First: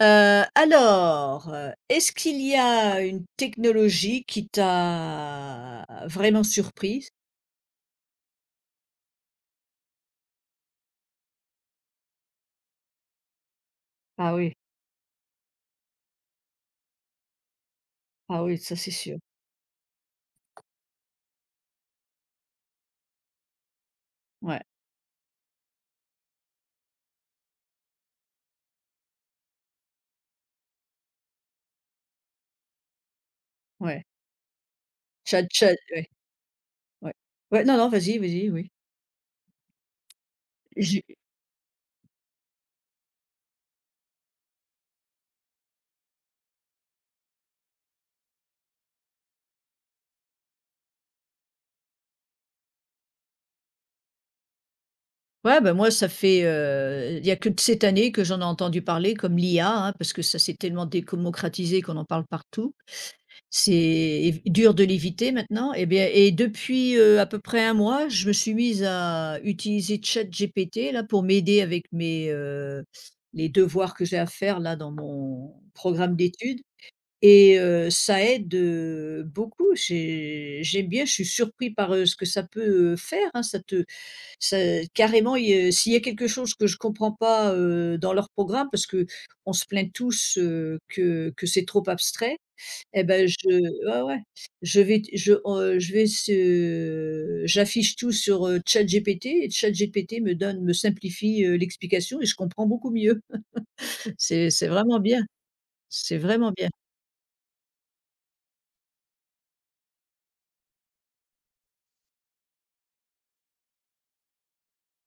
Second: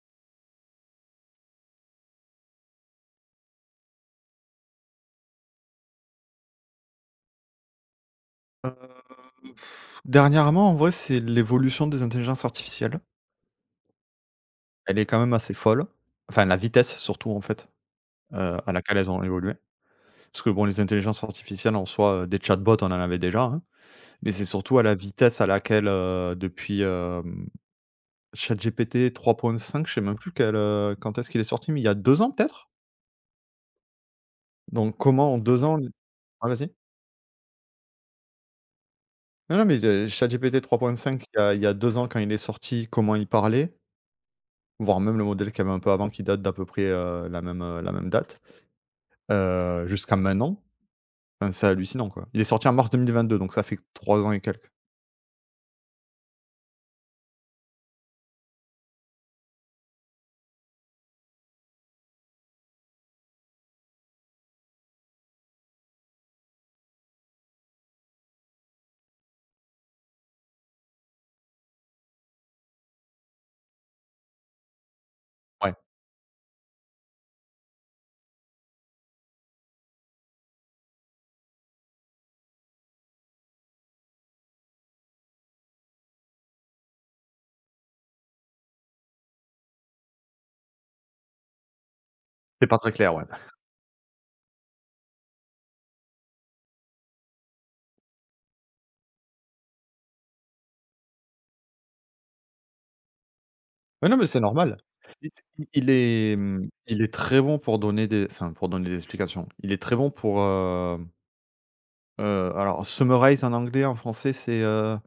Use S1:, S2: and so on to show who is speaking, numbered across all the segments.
S1: Alors, est-ce qu'il y a une technologie qui t'a vraiment surprise?
S2: Heu, Dernièrement, en vrai, c'est l'évolution des intelligences artificielles.
S1: Ah oui,
S2: Elle est quand même assez folle. Enfin, la vitesse surtout, en fait,
S1: ah oui,
S2: à
S1: ça c'est
S2: laquelle elles
S1: sûr.
S2: ont évolué. Parce que bon, les intelligences artificielles en soi, des chatbots, on en avait déjà, hein. Mais c'est
S1: Ouais,
S2: surtout à la vitesse à laquelle, depuis, ChatGPT 3.5, je sais même plus quel, quand est-ce qu'il est sorti, mais il y a 2 ans peut-être?
S1: ouais.
S2: Donc comment en
S1: Tchad
S2: 2 ans
S1: tchad
S2: l
S1: ouais,
S2: ouais, vas-y.
S1: ouais. Ouais, non, non, vas-y, vas-y, oui.
S2: Non, non, mais de ChatGPT
S1: J'ai
S2: 3.5 il y a 2 ans quand il est sorti, comment il parlait, voire même le modèle qu'il y avait un peu avant qui date d'à peu près, la même date, jusqu'à maintenant, enfin, c'est hallucinant, quoi. Il est sorti en mars 2022, donc ça fait 3 ans et quelques.
S1: Ouais, ben moi ça fait, il y a que de cette année que j'en ai entendu parler comme l'IA, hein, parce que ça s'est tellement décomocratisé qu'on en parle partout. C'est dur de l'éviter maintenant et bien et depuis, à peu près un mois, je me suis mise à utiliser ChatGPT là pour m'aider avec les devoirs que j'ai à faire là dans mon
S2: Ouais,
S1: programme d'études et ça aide, beaucoup. J'aime bien, je suis surpris par, ce que ça peut, faire, hein. Ça carrément il y a s'il y a quelque chose que je comprends pas, dans leur programme parce que on se plaint tous, que c'est trop abstrait
S2: c'est pas très
S1: et
S2: clair, ouais.
S1: ben je ouais, ouais, je vais se j'affiche tout sur, ChatGPT et ChatGPT me simplifie, l'explication et je comprends beaucoup mieux.
S2: Ouais, non, mais c'est
S1: C'est
S2: normal.
S1: vraiment bien,
S2: Il il
S1: c'est
S2: est,
S1: vraiment bien.
S2: il est très bon pour donner des enfin, pour donner des explications. Il est très bon pour, alors summarize en anglais, en français, c'est,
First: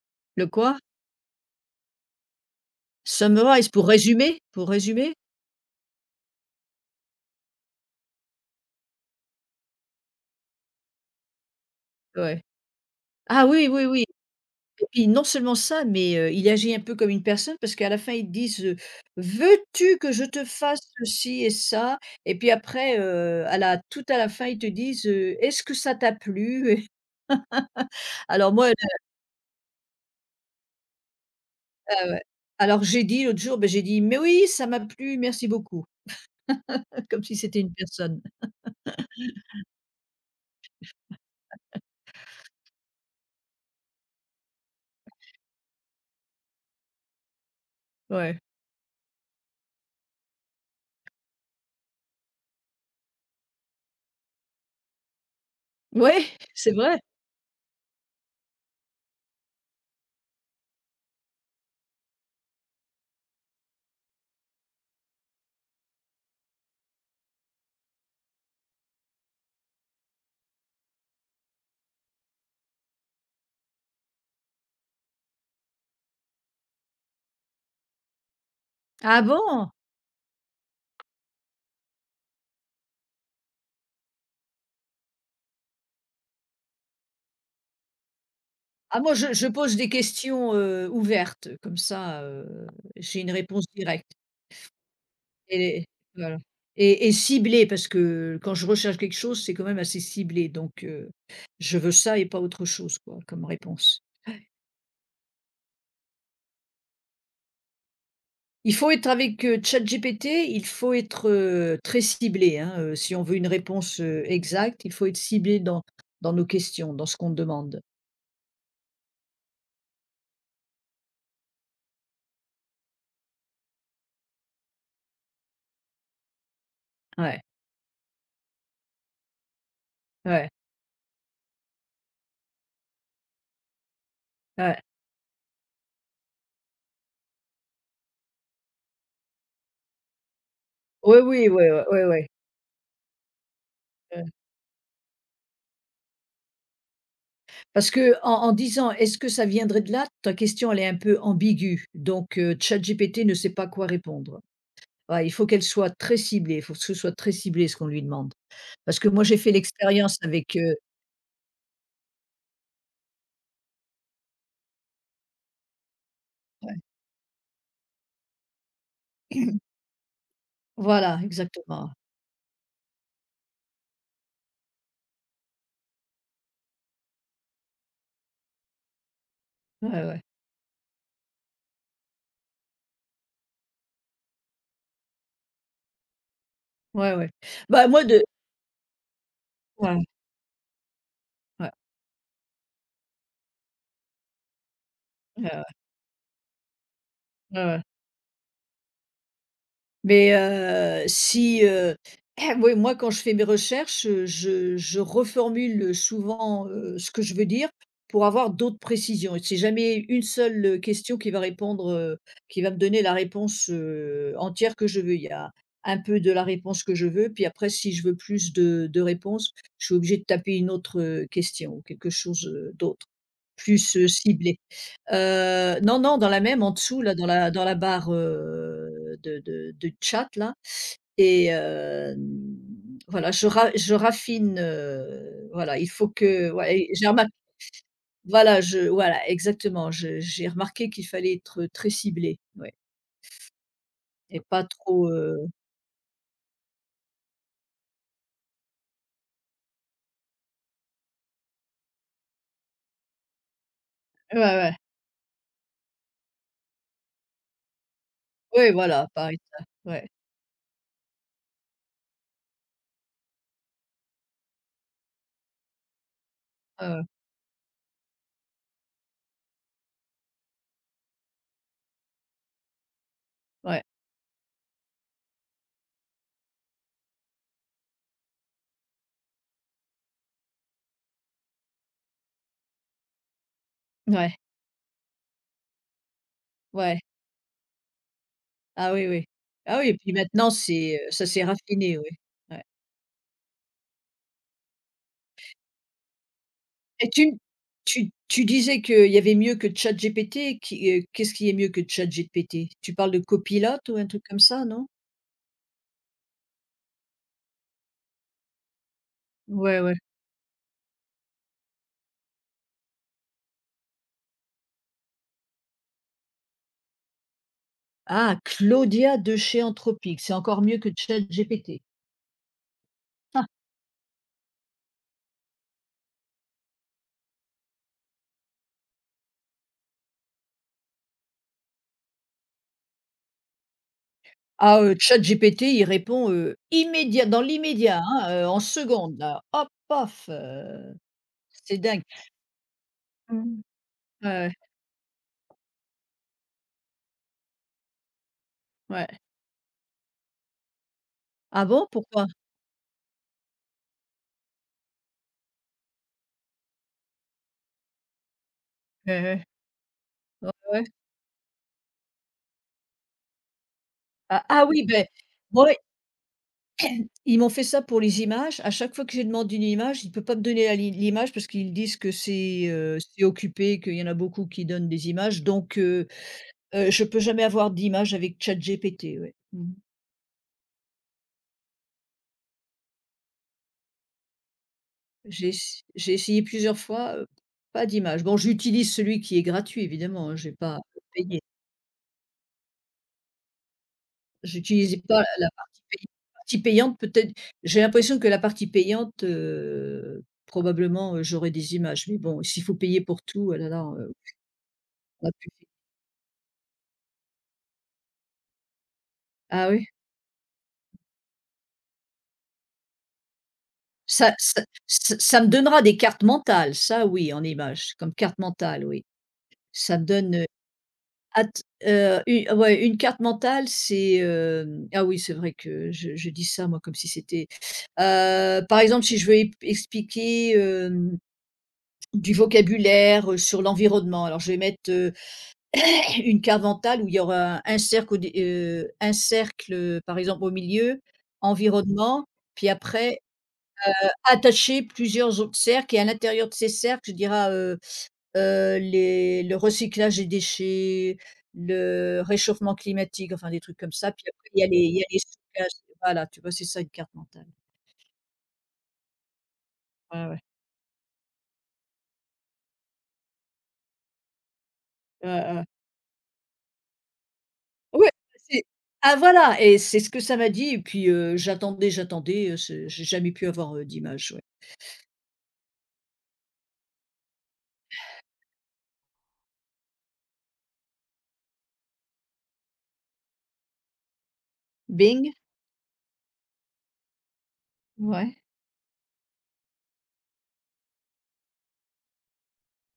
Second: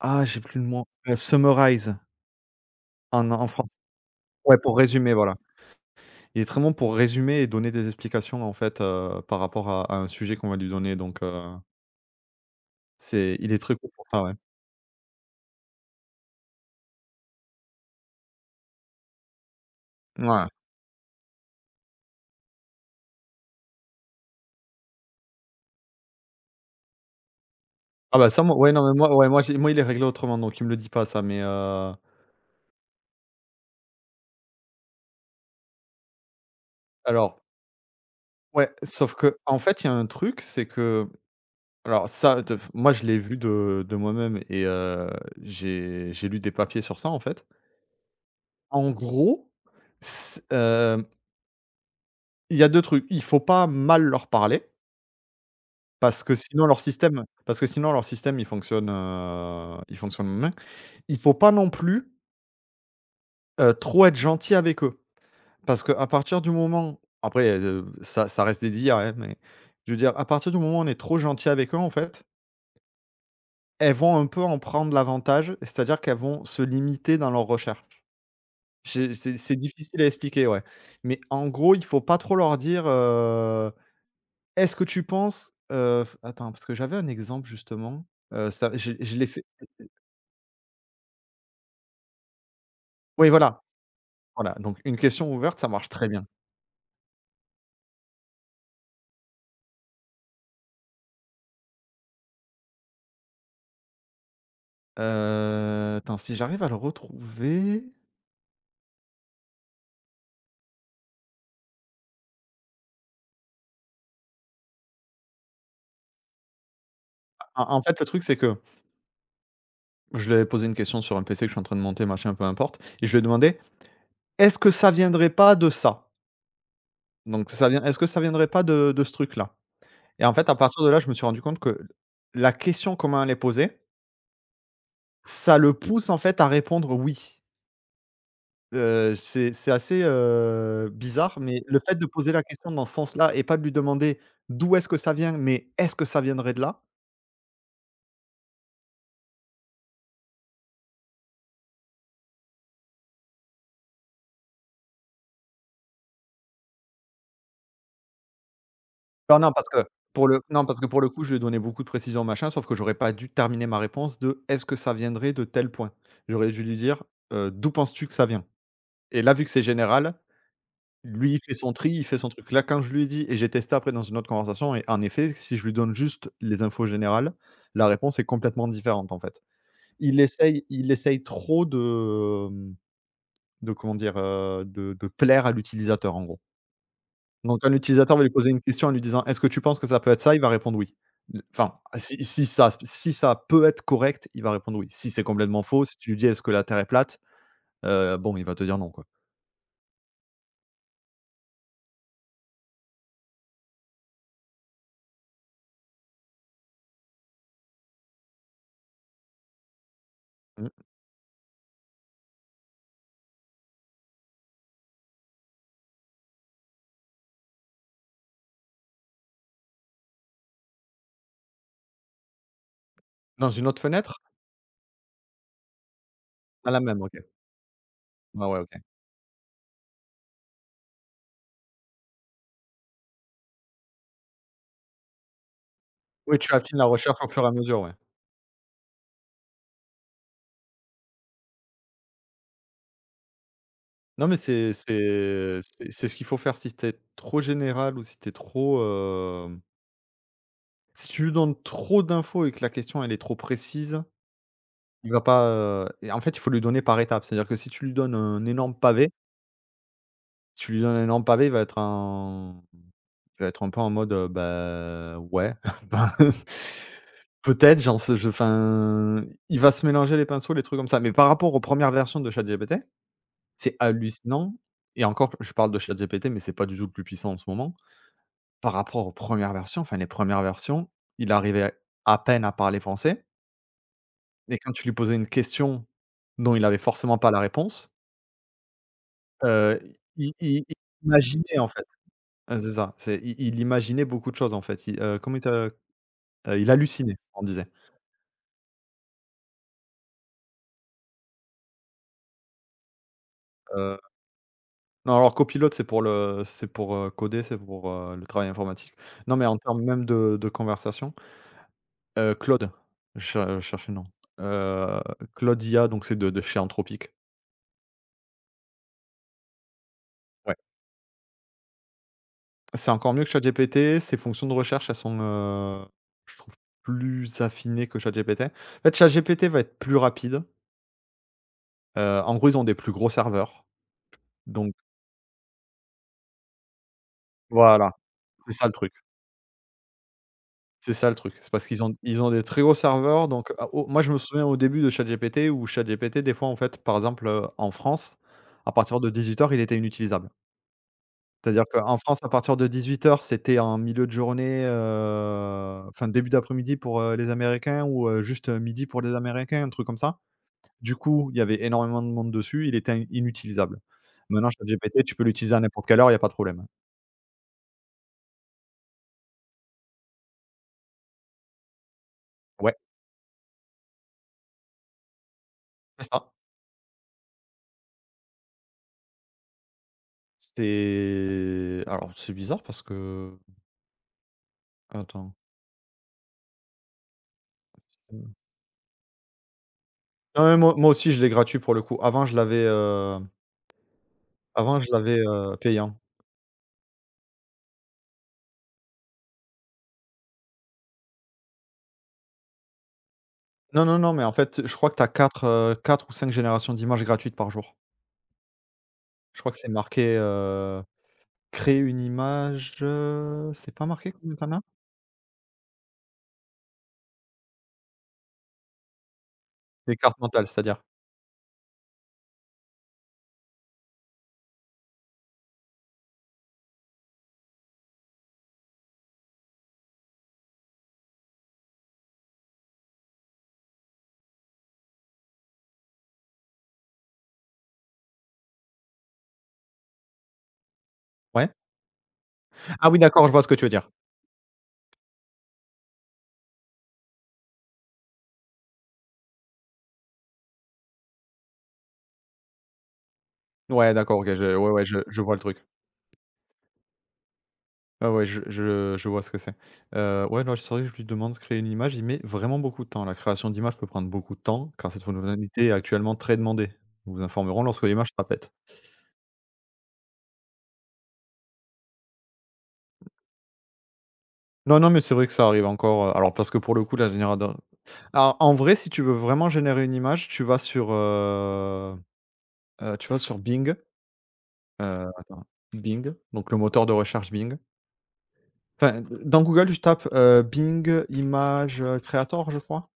S2: ah, j'ai
S1: Le
S2: plus le
S1: quoi?
S2: mot, summarize. En
S1: Summarize
S2: français.
S1: pour résumer?
S2: Ouais,
S1: Pour
S2: pour résumer,
S1: résumer?
S2: voilà. Il est très bon pour résumer et donner des explications, en fait, par rapport à un sujet qu'on va lui donner, donc
S1: Ouais.
S2: c'est
S1: Ah
S2: il est
S1: oui,
S2: très
S1: oui,
S2: cool
S1: oui,
S2: pour ça, ouais.
S1: et puis non seulement ça, mais, il agit un peu comme une personne parce qu'à la fin, ils te disent, «Veux-tu que je te
S2: Ouais.
S1: fasse ceci et ça?» Et puis après, à la tout à la fin, ils te disent, «Est-ce que ça t'a plu?»
S2: Ah bah ça,
S1: Alors
S2: moi
S1: moi,
S2: ouais, non, mais moi ouais, moi il est réglé autrement, donc il me le dit pas ça, mais
S1: ah ouais. Alors j'ai dit l'autre jour, beh, j'ai dit: «Mais oui, ça m'a plu, merci beaucoup», comme si
S2: alors
S1: c'était une personne.
S2: ouais, sauf qu'en fait, il y a un truc, c'est que alors ça, de f moi, je l'ai vu de moi-même et j'ai lu des papiers sur ça, en fait.
S1: Ouais.
S2: En gros, c hem, il y a 2 trucs. Il faut pas mal leur parler. Parce
S1: Ouais,
S2: que sinon
S1: c'est
S2: leur
S1: vrai.
S2: système parce que sinon leur système il fonctionne mal. Il faut pas non plus, trop être gentil avec eux. Parce que à partir du moment après, ça reste des dires, hein, mais je veux dire à partir du moment où on est trop gentil avec eux en fait, elles vont un peu en prendre l'avantage, c'est-à-dire qu'elles vont se limiter dans leurs recherches. J'ai
S1: Ah
S2: c'est
S1: bon?
S2: difficile à expliquer, ouais. Mais en gros, il faut pas trop leur dire, «Est-ce que tu penses», attends, parce que j'avais un exemple justement, ça je
S1: Ah moi
S2: je l'ai
S1: je
S2: fait.
S1: je pose des questions, ouvertes, comme ça, j'ai
S2: Oui,
S1: une
S2: voilà.
S1: réponse directe
S2: Voilà, donc une question ouverte, ça
S1: et
S2: marche très bien.
S1: voilà, et ciblée parce que quand je recherche quelque chose, c'est quand même assez ciblé donc je veux ça et pas autre chose quoi, comme réponse. Ouais.
S2: Attends, si j'arrive à le retrouver.
S1: Il faut être avec, ChatGPT, il faut être, très ciblé, hein, si on veut une réponse, exacte, il faut être ciblé dans nos questions, dans ce qu'on
S2: En
S1: demande.
S2: fait, le truc, c'est que je lui avais posé une question sur un PC que je suis en train de monter, machin, peu importe, et je lui ai demandé: «Est-ce que ça viendrait pas de ça?
S1: Ouais,
S2: Donc ça vient est-ce que ça viendrait pas de ce truc-là?» Et en
S1: ouais,
S2: fait, à partir de là, je me suis rendu compte que la question, comment elle est posée,
S1: ouais.
S2: ça le pousse, en fait, à répondre oui. C'est assez,
S1: Oui,
S2: bizarre,
S1: oui,
S2: mais
S1: oui,
S2: le fait de
S1: oui, oui.
S2: poser la question dans ce sens-là et pas de lui demander: «D'où est-ce que ça vient?», mais: «Est-ce que ça viendrait de là?»
S1: Parce que en disant: «Est-ce que ça viendrait de là?», ta question elle est un peu ambiguë, donc ChatGPT ne sait pas quoi répondre. Ouais, il faut qu'elle soit très ciblée, il faut que ce soit très ciblé ce qu'on lui demande. Parce que moi j'ai
S2: Non, non,
S1: fait
S2: parce que
S1: l'expérience
S2: pour le
S1: avec,
S2: non, parce que pour le coup, je lui ai donné beaucoup de précisions, machin, sauf que j'aurais pas dû terminer ma réponse de: «Est-ce que ça viendrait de tel point?» J'aurais dû lui
S1: ouais,
S2: dire: D'où penses-tu que ça vient?» Et là, vu que c'est général.
S1: voilà
S2: Lui, il fait son tri,
S1: exactement.
S2: il fait son truc. Là, quand je lui ai dit et j'ai testé après dans une autre conversation, et en effet, si je lui donne juste les infos générales, la réponse est complètement différente, en fait.
S1: Ouais,
S2: Il
S1: ouais,
S2: essaye il essaye trop de, mmh, de comment dire? De plaire à l'utilisateur, en gros.
S1: ouais, ouais.
S2: Donc quand
S1: Bah, moi
S2: l'utilisateur va
S1: de
S2: lui poser une question en lui disant: «Est-ce que tu penses que ça
S1: ouais,
S2: peut être ça?», il va répondre: «Oui». L
S1: ouais.
S2: enfin, si si ça si ça peut être correct, il va répondre: «Oui». Si c'est
S1: Ouais,
S2: complètement
S1: ouais.
S2: faux, si tu lui dis: «Est-ce que la terre est plate?»,
S1: Ouais, ouais.
S2: bon, il va te dire: «Non», quoi.
S1: Mais si, oui, moi, quand je fais mes recherches, je reformule, souvent, ce que je veux dire pour avoir d'autres précisions, et c'est jamais une seule,
S2: Mmh.
S1: question qui va répondre, qui va me donner la réponse, entière que je veux. Il y a un peu de la réponse que je veux, puis après si je veux plus de réponses, je suis obligée de taper une autre, question ou quelque chose, d'autre,
S2: Dans une autre
S1: plus,
S2: fenêtre?
S1: ciblé. Non, non, dans la même,
S2: Pas
S1: en
S2: la même,
S1: dessous là,
S2: OK.
S1: dans la barre,
S2: Ouais, ouais, OK.
S1: de chat là, et voilà, je raffine, voilà, il faut
S2: Oui,
S1: que
S2: tu
S1: ouais,
S2: affines la
S1: et j'ai
S2: recherche
S1: remar
S2: au fur et à mesure, ouais.
S1: voilà, je voilà, exactement, je j'ai remarqué qu'il fallait être très ciblé, ouais,
S2: Non, mais
S1: et pas
S2: c'est
S1: trop,
S2: c'est c'est c'est ce qu'il faut faire si tu es trop général ou si tu es trop, hem, si tu lui donnes trop d'infos et que la question elle est trop précise,
S1: ouais, ouais,
S2: il va pas, et en fait, il faut lui donner par étapes. C'est-à-dire que si tu lui donnes un
S1: oui,
S2: énorme
S1: voilà,
S2: pavé,
S1: par étapes, ouais,
S2: si tu lui donnes un énorme pavé, il va être en je vais être un peu en mode, bah, ouais, ben,
S1: ouais, ouais,
S2: peut-être, j'en sais je enfin, il va se mélanger les pinceaux, les trucs comme ça. Mais par rapport aux premières versions de ChatGPT, c'est
S1: ouais,
S2: hallucinant. Et encore, je parle de ChatGPT, mais c'est pas du tout le plus puissant en ce moment. Par rapport aux premières versions, enfin, les premières versions, il arrivait à peine à parler français.
S1: ouais,
S2: Et quand tu lui posais une question dont il avait
S1: ouais.
S2: forcément pas la réponse,
S1: Ah oui, oui.
S2: heu,
S1: Ah oui, et puis
S2: i
S1: maintenant
S2: i i
S1: ça s'est
S2: imaginait, en fait.
S1: raffiné, oui. Ouais.
S2: C'est ça, c'est i il imaginait beaucoup de choses, en fait. Il, comment il t'a Il
S1: Et
S2: hallucinait,
S1: tu
S2: on disait.
S1: tu tu disais qu'il y avait mieux que ChatGPT qu'est-ce qui est mieux que ChatGPT? Tu parles de Copilot ou
S2: Heu,
S1: un truc comme ça, non?
S2: non, alors copilote, c'est pour, coder, c'est pour, le travail informatique. Non, mais en
S1: Ouais,
S2: termes
S1: ouais.
S2: même de conversation, Claude, je cherchais le nom. Heu, Claude IA, donc c'est de chez Anthropic.
S1: Ah, Claudia de chez Anthropic, c'est
S2: Ouais.
S1: encore mieux que ChatGPT.
S2: C'est encore mieux que ChatGPT, ses fonctions de recherche, elles sont, je trouve, plus affinées que ChatGPT. En fait, ChatGPT va être plus rapide. En gros, ils ont des plus gros serveurs, donc
S1: Ah, ChatGPT, il répond, immédiat dans
S2: voilà,
S1: l'immédiat, hein,
S2: c'est
S1: en
S2: ça le truc.
S1: seconde là, hop, paf,
S2: C'est ça le truc. C'est parce
S1: c'est
S2: qu'ils ont
S1: dingue.
S2: ils ont des très gros serveurs. Donc
S1: Mmh.
S2: ah, au moi je me souviens
S1: Ouais,
S2: au début de ChatGPT où ChatGPT des fois en fait par exemple, en France, à partir
S1: ouais.
S2: de 18h il était inutilisable. C'est-à-dire
S1: Ah bon?
S2: qu'en France
S1: Pourquoi?
S2: à partir de 18h c'était en milieu de journée, enfin début d'après-midi pour, les Américains, ou, juste, 12h00 pour les
S1: Ouais, ouais.
S2: Américains, un truc comme ça.
S1: Ouais, ouais.
S2: Du coup, il y avait énormément de monde dessus, il était in inutilisable.
S1: Ah,
S2: Maintenant
S1: ah oui,
S2: ChatGPT
S1: ben
S2: tu peux l'utiliser à
S1: moi,
S2: n'importe quelle heure, il y a pas de problème.
S1: ils m'ont fait ça pour les images. À chaque fois que j'ai demandé une image, ils ne peuvent pas me donner la li l'image parce qu'ils disent que
S2: Ouais,
S1: c'est occupé, qu'il y en a beaucoup qui donnent des images donc
S2: c'est ça.
S1: je ne peux jamais avoir d'image avec ChatGPT, ouais. Mmh.
S2: C'est Alors c'est bizarre parce que attends.
S1: J'ai essayé plusieurs fois, pas d'image.
S2: Mmh.
S1: Bon, j'utilise celui qui est gratuit évidemment, hein,
S2: Non,
S1: je n'ai
S2: mais moi
S1: pas
S2: moi aussi, je l'ai
S1: payé.
S2: gratuit pour le coup. Avant, je
S1: J'utilisais
S2: l'avais,
S1: pas la
S2: payant.
S1: partie payante peut-être, j'ai l'impression que la partie payante, probablement, j'aurais des images, mais bon, s'il faut payer pour tout, ah là là,
S2: Non, non, non, mais en fait, je crois que tu as
S1: on a
S2: 4
S1: plus
S2: 4 ou 5 générations d'images gratuites par jour. Je crois que c'est
S1: ah oui?
S2: marqué, «Créer une image», c'est pas marqué combien
S1: Ça
S2: tu en as?
S1: ça ça me donnera des cartes mentales, ça oui, en images, comme carte mentale, oui.
S2: Des
S1: Ça me
S2: cartes
S1: donne,
S2: mentales, c'est-à-dire?
S1: at u ah ouais, une carte mentale, c'est, hem ah oui, c'est vrai que je dis ça, moi, comme si c'était par exemple, si je veux ép expliquer, du vocabulaire, sur l'environnement, alors je vais mettre, une carte mentale où il y aura un cercle au dé un cercle, par exemple, au milieu,
S2: Ouais?
S1: environnement, puis
S2: Ah oui,
S1: après
S2: d'accord, je vois ce que tu veux dire.
S1: attacher plusieurs autres cercles, et à l'intérieur de ces cercles, je dirais les le recyclage des déchets, le réchauffement climatique, enfin des trucs comme
S2: Ouais,
S1: ça.
S2: d'accord,
S1: Puis
S2: OK,
S1: après,
S2: je ouais, ouais,
S1: il
S2: je
S1: y a les
S2: je vois le truc.
S1: stockages, voilà, tu vois? C'est ça une carte mentale.
S2: Ah ouais, je vois ce que c'est.
S1: Ouais, ouais.
S2: Ouais, non, c'est vrai que je lui demande de créer une image, il met vraiment beaucoup de temps. La création d'images peut prendre beaucoup de temps, car cette
S1: Ouais, ouais.
S2: fonctionnalité est actuellement très demandée. Nous vous informerons lorsque l'image
S1: Ouais,
S2: sera prête.
S1: c'est ah voilà, et c'est ce que ça m'a dit, et puis, j'attendais, ce j'ai jamais pu avoir, d'image, ouais.
S2: Non, non, mais c'est vrai que ça arrive encore, alors parce que pour le coup, la générateur alors en vrai, si tu veux vraiment générer une image, tu vas sur Bing, heu,
S1: Bing,
S2: attends, Bing, donc le moteur de recherche Bing.
S1: ouais.
S2: Enfin, dans Google, tu tapes, Bing Image Creator, je crois?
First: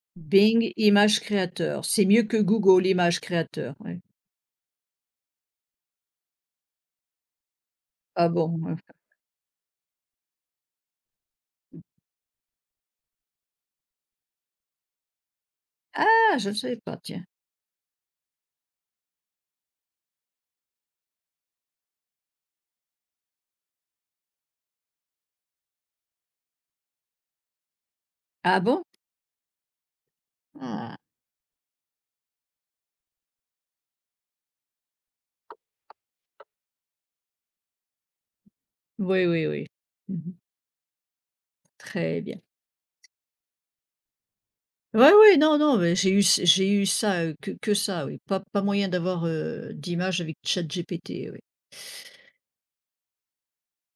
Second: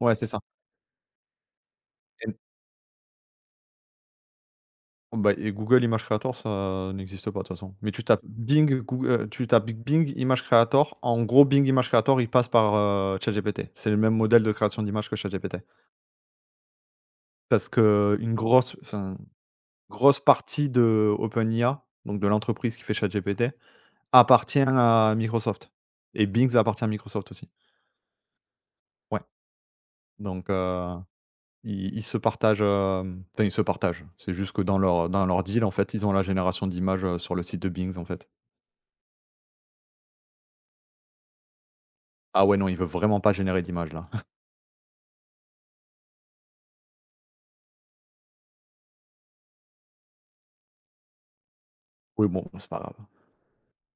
S2: Ouais, c'est ça.
S1: Bing image créateur. C'est mieux que Google image créateur, ouais.
S2: Bah et Google Image Creator, ça n'existe pas de toute façon. Mais tu tapes
S1: Ah bon? Ouais.
S2: Bing Image Creator. En gros, Bing Image Creator, il passe par, ChatGPT. C'est le même modèle de création d'image que ChatGPT.
S1: Ah, je ne savais pas, tiens.
S2: Parce que une grosse partie de OpenIA, donc de l'entreprise qui fait ChatGPT, appartient à Microsoft. Et Bing, ça appartient à Microsoft aussi.
S1: Ah bon?
S2: Ouais, donc
S1: Ah,
S2: ils se partagent, enfin ils se partagent. C'est juste que dans leur deal, en fait, ils ont la génération d'images, sur le site de Bing, en fait.
S1: oui, oui, oui. Mmh. Très bien.
S2: Ah ouais, non, il veut vraiment pas générer d'images là.
S1: Oui, oui, non, non, mais j'ai eu c j'ai eu ça, que ça, oui. Pas moyen d'avoir, d'images avec ChatGPT, oui.
S2: Oui, bon, c'est pas grave.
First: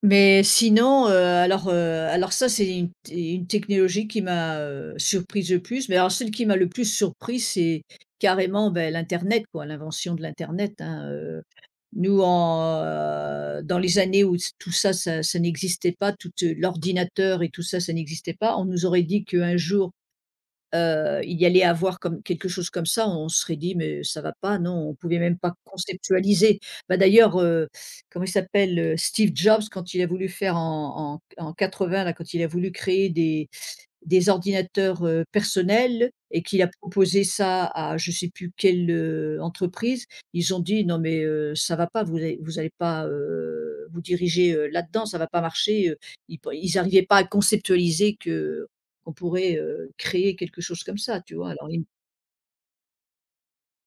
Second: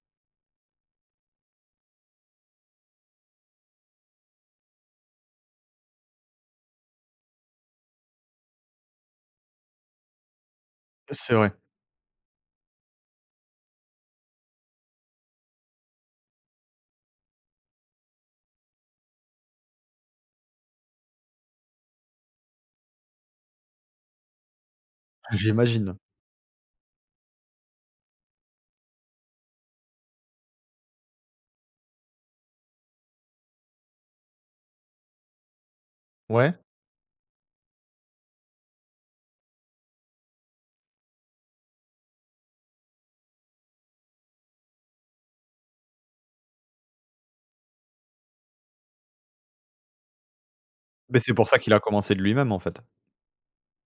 S1: Mais sinon, alors ça, c'est une technologie qui m'a, surprise le plus. Mais alors celle qui m'a le plus surprise, c'est carrément, beh, l'internet, quoi, l'invention de l'internet, hein,
S2: C'est
S1: heu.
S2: vrai,
S1: Dans les années où s tout ça, ça n'existait pas, toute l'ordinateur et tout ça, ça n'existait pas, on nous aurait dit qu'un jour il y allait avoir comme quelque chose comme ça, on se serait dit: «Mais ça va pas», non, on pouvait même pas
S2: j'imagine.
S1: conceptualiser. Bah, d'ailleurs, comment il s'appelle, Steve Jobs, quand il a voulu faire en en en vingts là, quand il a voulu créer des ordinateurs, personnels et
S2: Ouais,
S1: qu'il a proposé ça à je sais plus quelle, entreprise. Ils ont dit: «Non mais, ça va pas, vous allez pas, vous diriger, là-dedans, ça va pas marcher», ils arrivaient pas à conceptualiser que qu'on pourrait, créer quelque chose comme
S2: mais
S1: ça,
S2: c'est
S1: tu
S2: pour
S1: vois?
S2: ça
S1: Alors
S2: qu'il a
S1: ils
S2: commencé de lui-même, en fait.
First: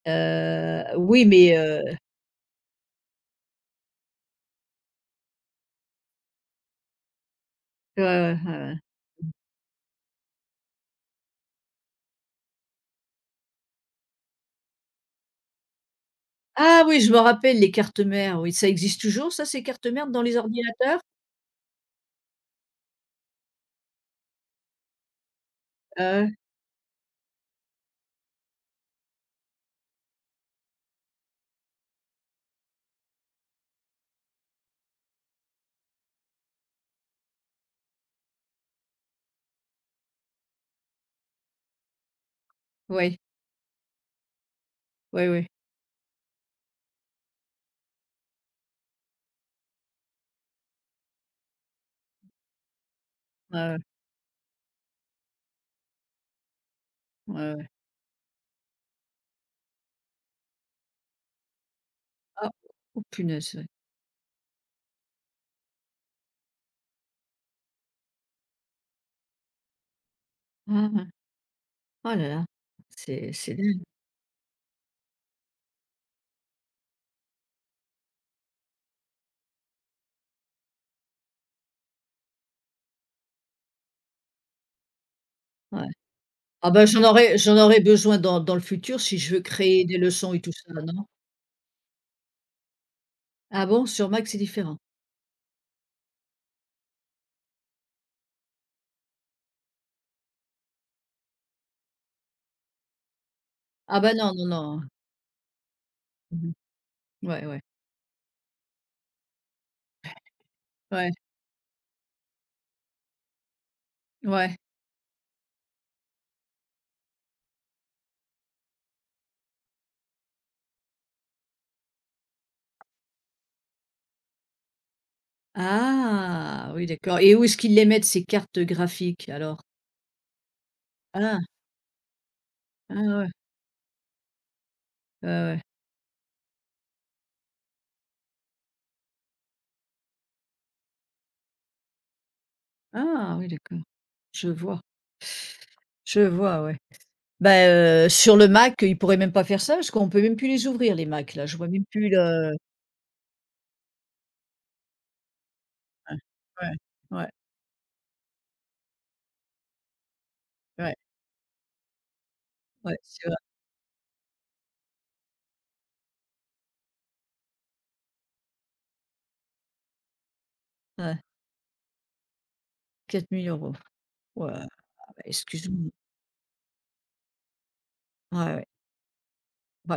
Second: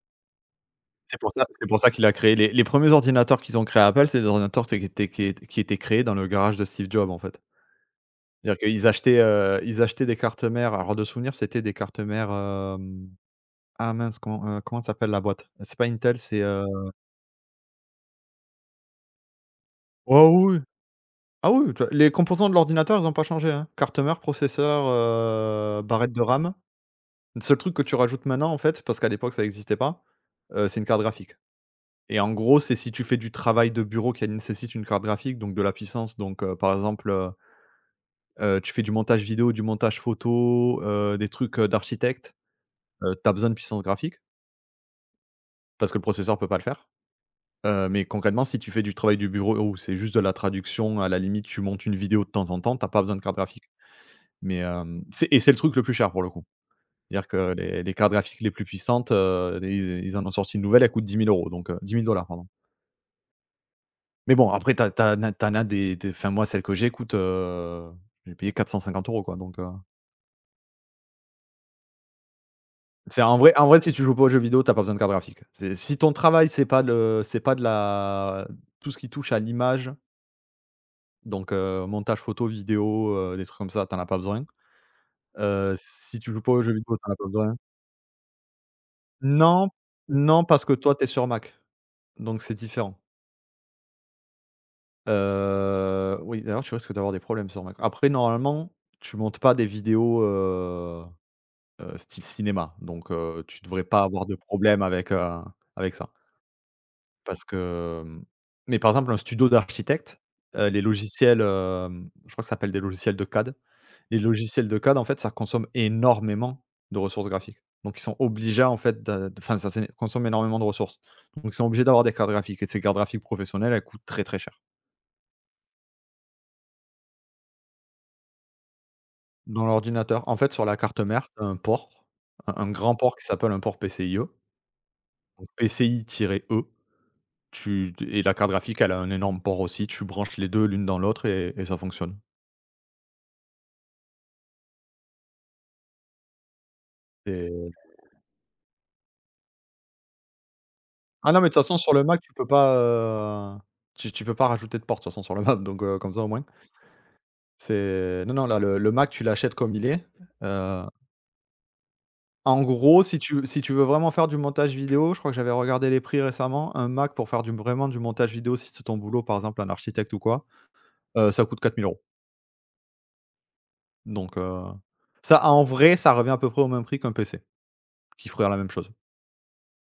S2: C'est
S1: Oui
S2: pour ça
S1: mais,
S2: c'est pour ça qu'il a créé les 1 ordinateurs qu'ils ont créés à Apple, c'est des ordinateurs qui étaient créés dans le garage de Steve Jobs, en fait.
S1: ouais, ouais, ouais,
S2: C'est-à-dire
S1: ouais.
S2: qu'ils achetaient, ils achetaient des cartes mères, alors de souvenir, c'était des cartes mères, ah mince, comment, comment s'appelle la boîte? C'est pas Intel,
S1: Ah oui, je me rappelle les cartes mères, oui, ça existe toujours ça, ces cartes mères dans
S2: oh
S1: les
S2: oui, oui.
S1: ordinateurs?
S2: Ah oui, tu vois? Les composants de l'ordinateur, ils ont pas changé, hein. Carte mère, processeur, barrette de
S1: Ah ouais,
S2: RAM. Le seul truc que tu rajoutes maintenant, en fait, parce qu'à l'époque ça n'existait pas, c'est une carte graphique. Et en gros, c'est si tu fais du travail de bureau qui nécessite une carte graphique, donc de la puissance, donc par exemple, tu fais du montage vidéo, du montage photo, des trucs, d'architecte,
S1: ouais,
S2: tu as besoin de puissance graphique
S1: ouais, ouais, ouais,
S2: parce que le processeur peut pas le faire. Mais concrètement, si tu fais du travail du bureau ou c'est juste de la traduction, à la limite, tu montes une vidéo de temps en temps, t'as pas besoin de carte graphique.
S1: ouais,
S2: Mais c'est le truc le plus cher pour le coup. C'est-à-dire que
S1: ouais, ouais.
S2: les cartes graphiques les plus puissantes, ils en ont sorti une nouvelle, elle coûte dix mille euros, donc 10 000 dollars, pardon.
S1: Ah, oh punaise!
S2: Mais bon, après t'as t'as tu en as des enfin moi, celle que j'ai coûte, j'ai payé 450 € quoi,
S1: Ah ouais. Oh là là,
S2: c'est
S1: c'est c'est
S2: en vrai,
S1: dingue,
S2: si tu joues pas aux jeux vidéo, t'as pas besoin de carte graphique. C'est si ton travail, c'est pas de la tout ce qui touche à l'image, donc montage photo, vidéo, des trucs comme ça, t'en as pas besoin. Heu,
S1: ouais.
S2: si tu joues pas aux
S1: Ah
S2: jeux
S1: bah,
S2: vidéo, t'en as pas besoin.
S1: j'en aurais besoin dans le futur si je veux
S2: Non,
S1: créer des leçons et
S2: non,
S1: tout
S2: parce que
S1: ça,
S2: toi,
S1: non?
S2: t'es sur Mac, donc c'est différent.
S1: Ah bon? Sur Mac, c'est différent?
S2: Oui, d'ailleurs, tu risques d'avoir des problèmes sur Mac. Après, normalement, tu montes pas des vidéos, style cinéma, donc tu devrais
S1: Ah
S2: pas
S1: bah,
S2: avoir
S1: non,
S2: de
S1: non, non,
S2: problème
S1: hein.
S2: avec, avec ça.
S1: Mmh.
S2: Parce
S1: Ouais, ouais.
S2: que, mmh, mais par exemple, un studio d'architecte, les
S1: Ouais,
S2: logiciels, je crois que ça s'appelle des logiciels de CAD. Les
S1: ouais.
S2: logiciels de CAD, en fait, ça consomme énormément de ressources graphiques. Donc ils sont obligés, en fait, ça consomme énormément de ressources. Donc ils sont obligés d'avoir des cartes graphiques et ces cartes graphiques professionnelles, elles coûtent très, très cher.
S1: Ah! Oui, d'accord, et où est-ce qu'ils les mettent ces cartes graphiques alors?
S2: Dans l'ordinateur. En fait, sur la carte mère, tu
S1: Ah!
S2: un port, un
S1: Ah
S2: grand port qui
S1: ouais,
S2: s'appelle un port PCIe,
S1: ouais,
S2: donc
S1: ouais.
S2: PCI-E. Tu et La carte graphique, elle a un énorme port aussi. Tu branches les 2, l'une dans l'autre et ça fonctionne.
S1: Ah oui, d'accord, je vois, je vois, ouais. Bah,
S2: Et
S1: sur le Mac, ils pourraient même pas faire ça parce qu'on peut même plus les ouvrir les
S2: ah
S1: Macs
S2: non,
S1: là,
S2: mais de
S1: je
S2: toute
S1: vois
S2: façon,
S1: même
S2: sur le
S1: plus
S2: Mac, tu peux
S1: le
S2: pas, heu, tu peux pas rajouter de port de toute façon sur le Mac, donc comme
S1: ouais,
S2: ça, au moins,
S1: ouais, ouais,
S2: c'est non, non, là, le Mac, tu l'achètes comme il est. Heu,
S1: ouais,
S2: en
S1: ouais,
S2: gros, si
S1: c'est vrai,
S2: tu veux vraiment faire du montage vidéo, je crois que j'avais regardé les prix récemment, un Mac pour faire du montage vidéo, si c'est ton boulot, par exemple, un architecte ou quoi.
S1: ouais.
S2: Ça coûte 4000 euros.
S1: 4 000 €.
S2: Donc heu,
S1: Waouh,
S2: ça en
S1: excuse-moi.
S2: vrai, ça revient à peu près au même prix qu'un PC qui
S1: Ouais,
S2: ferait la
S1: ouais.
S2: même chose.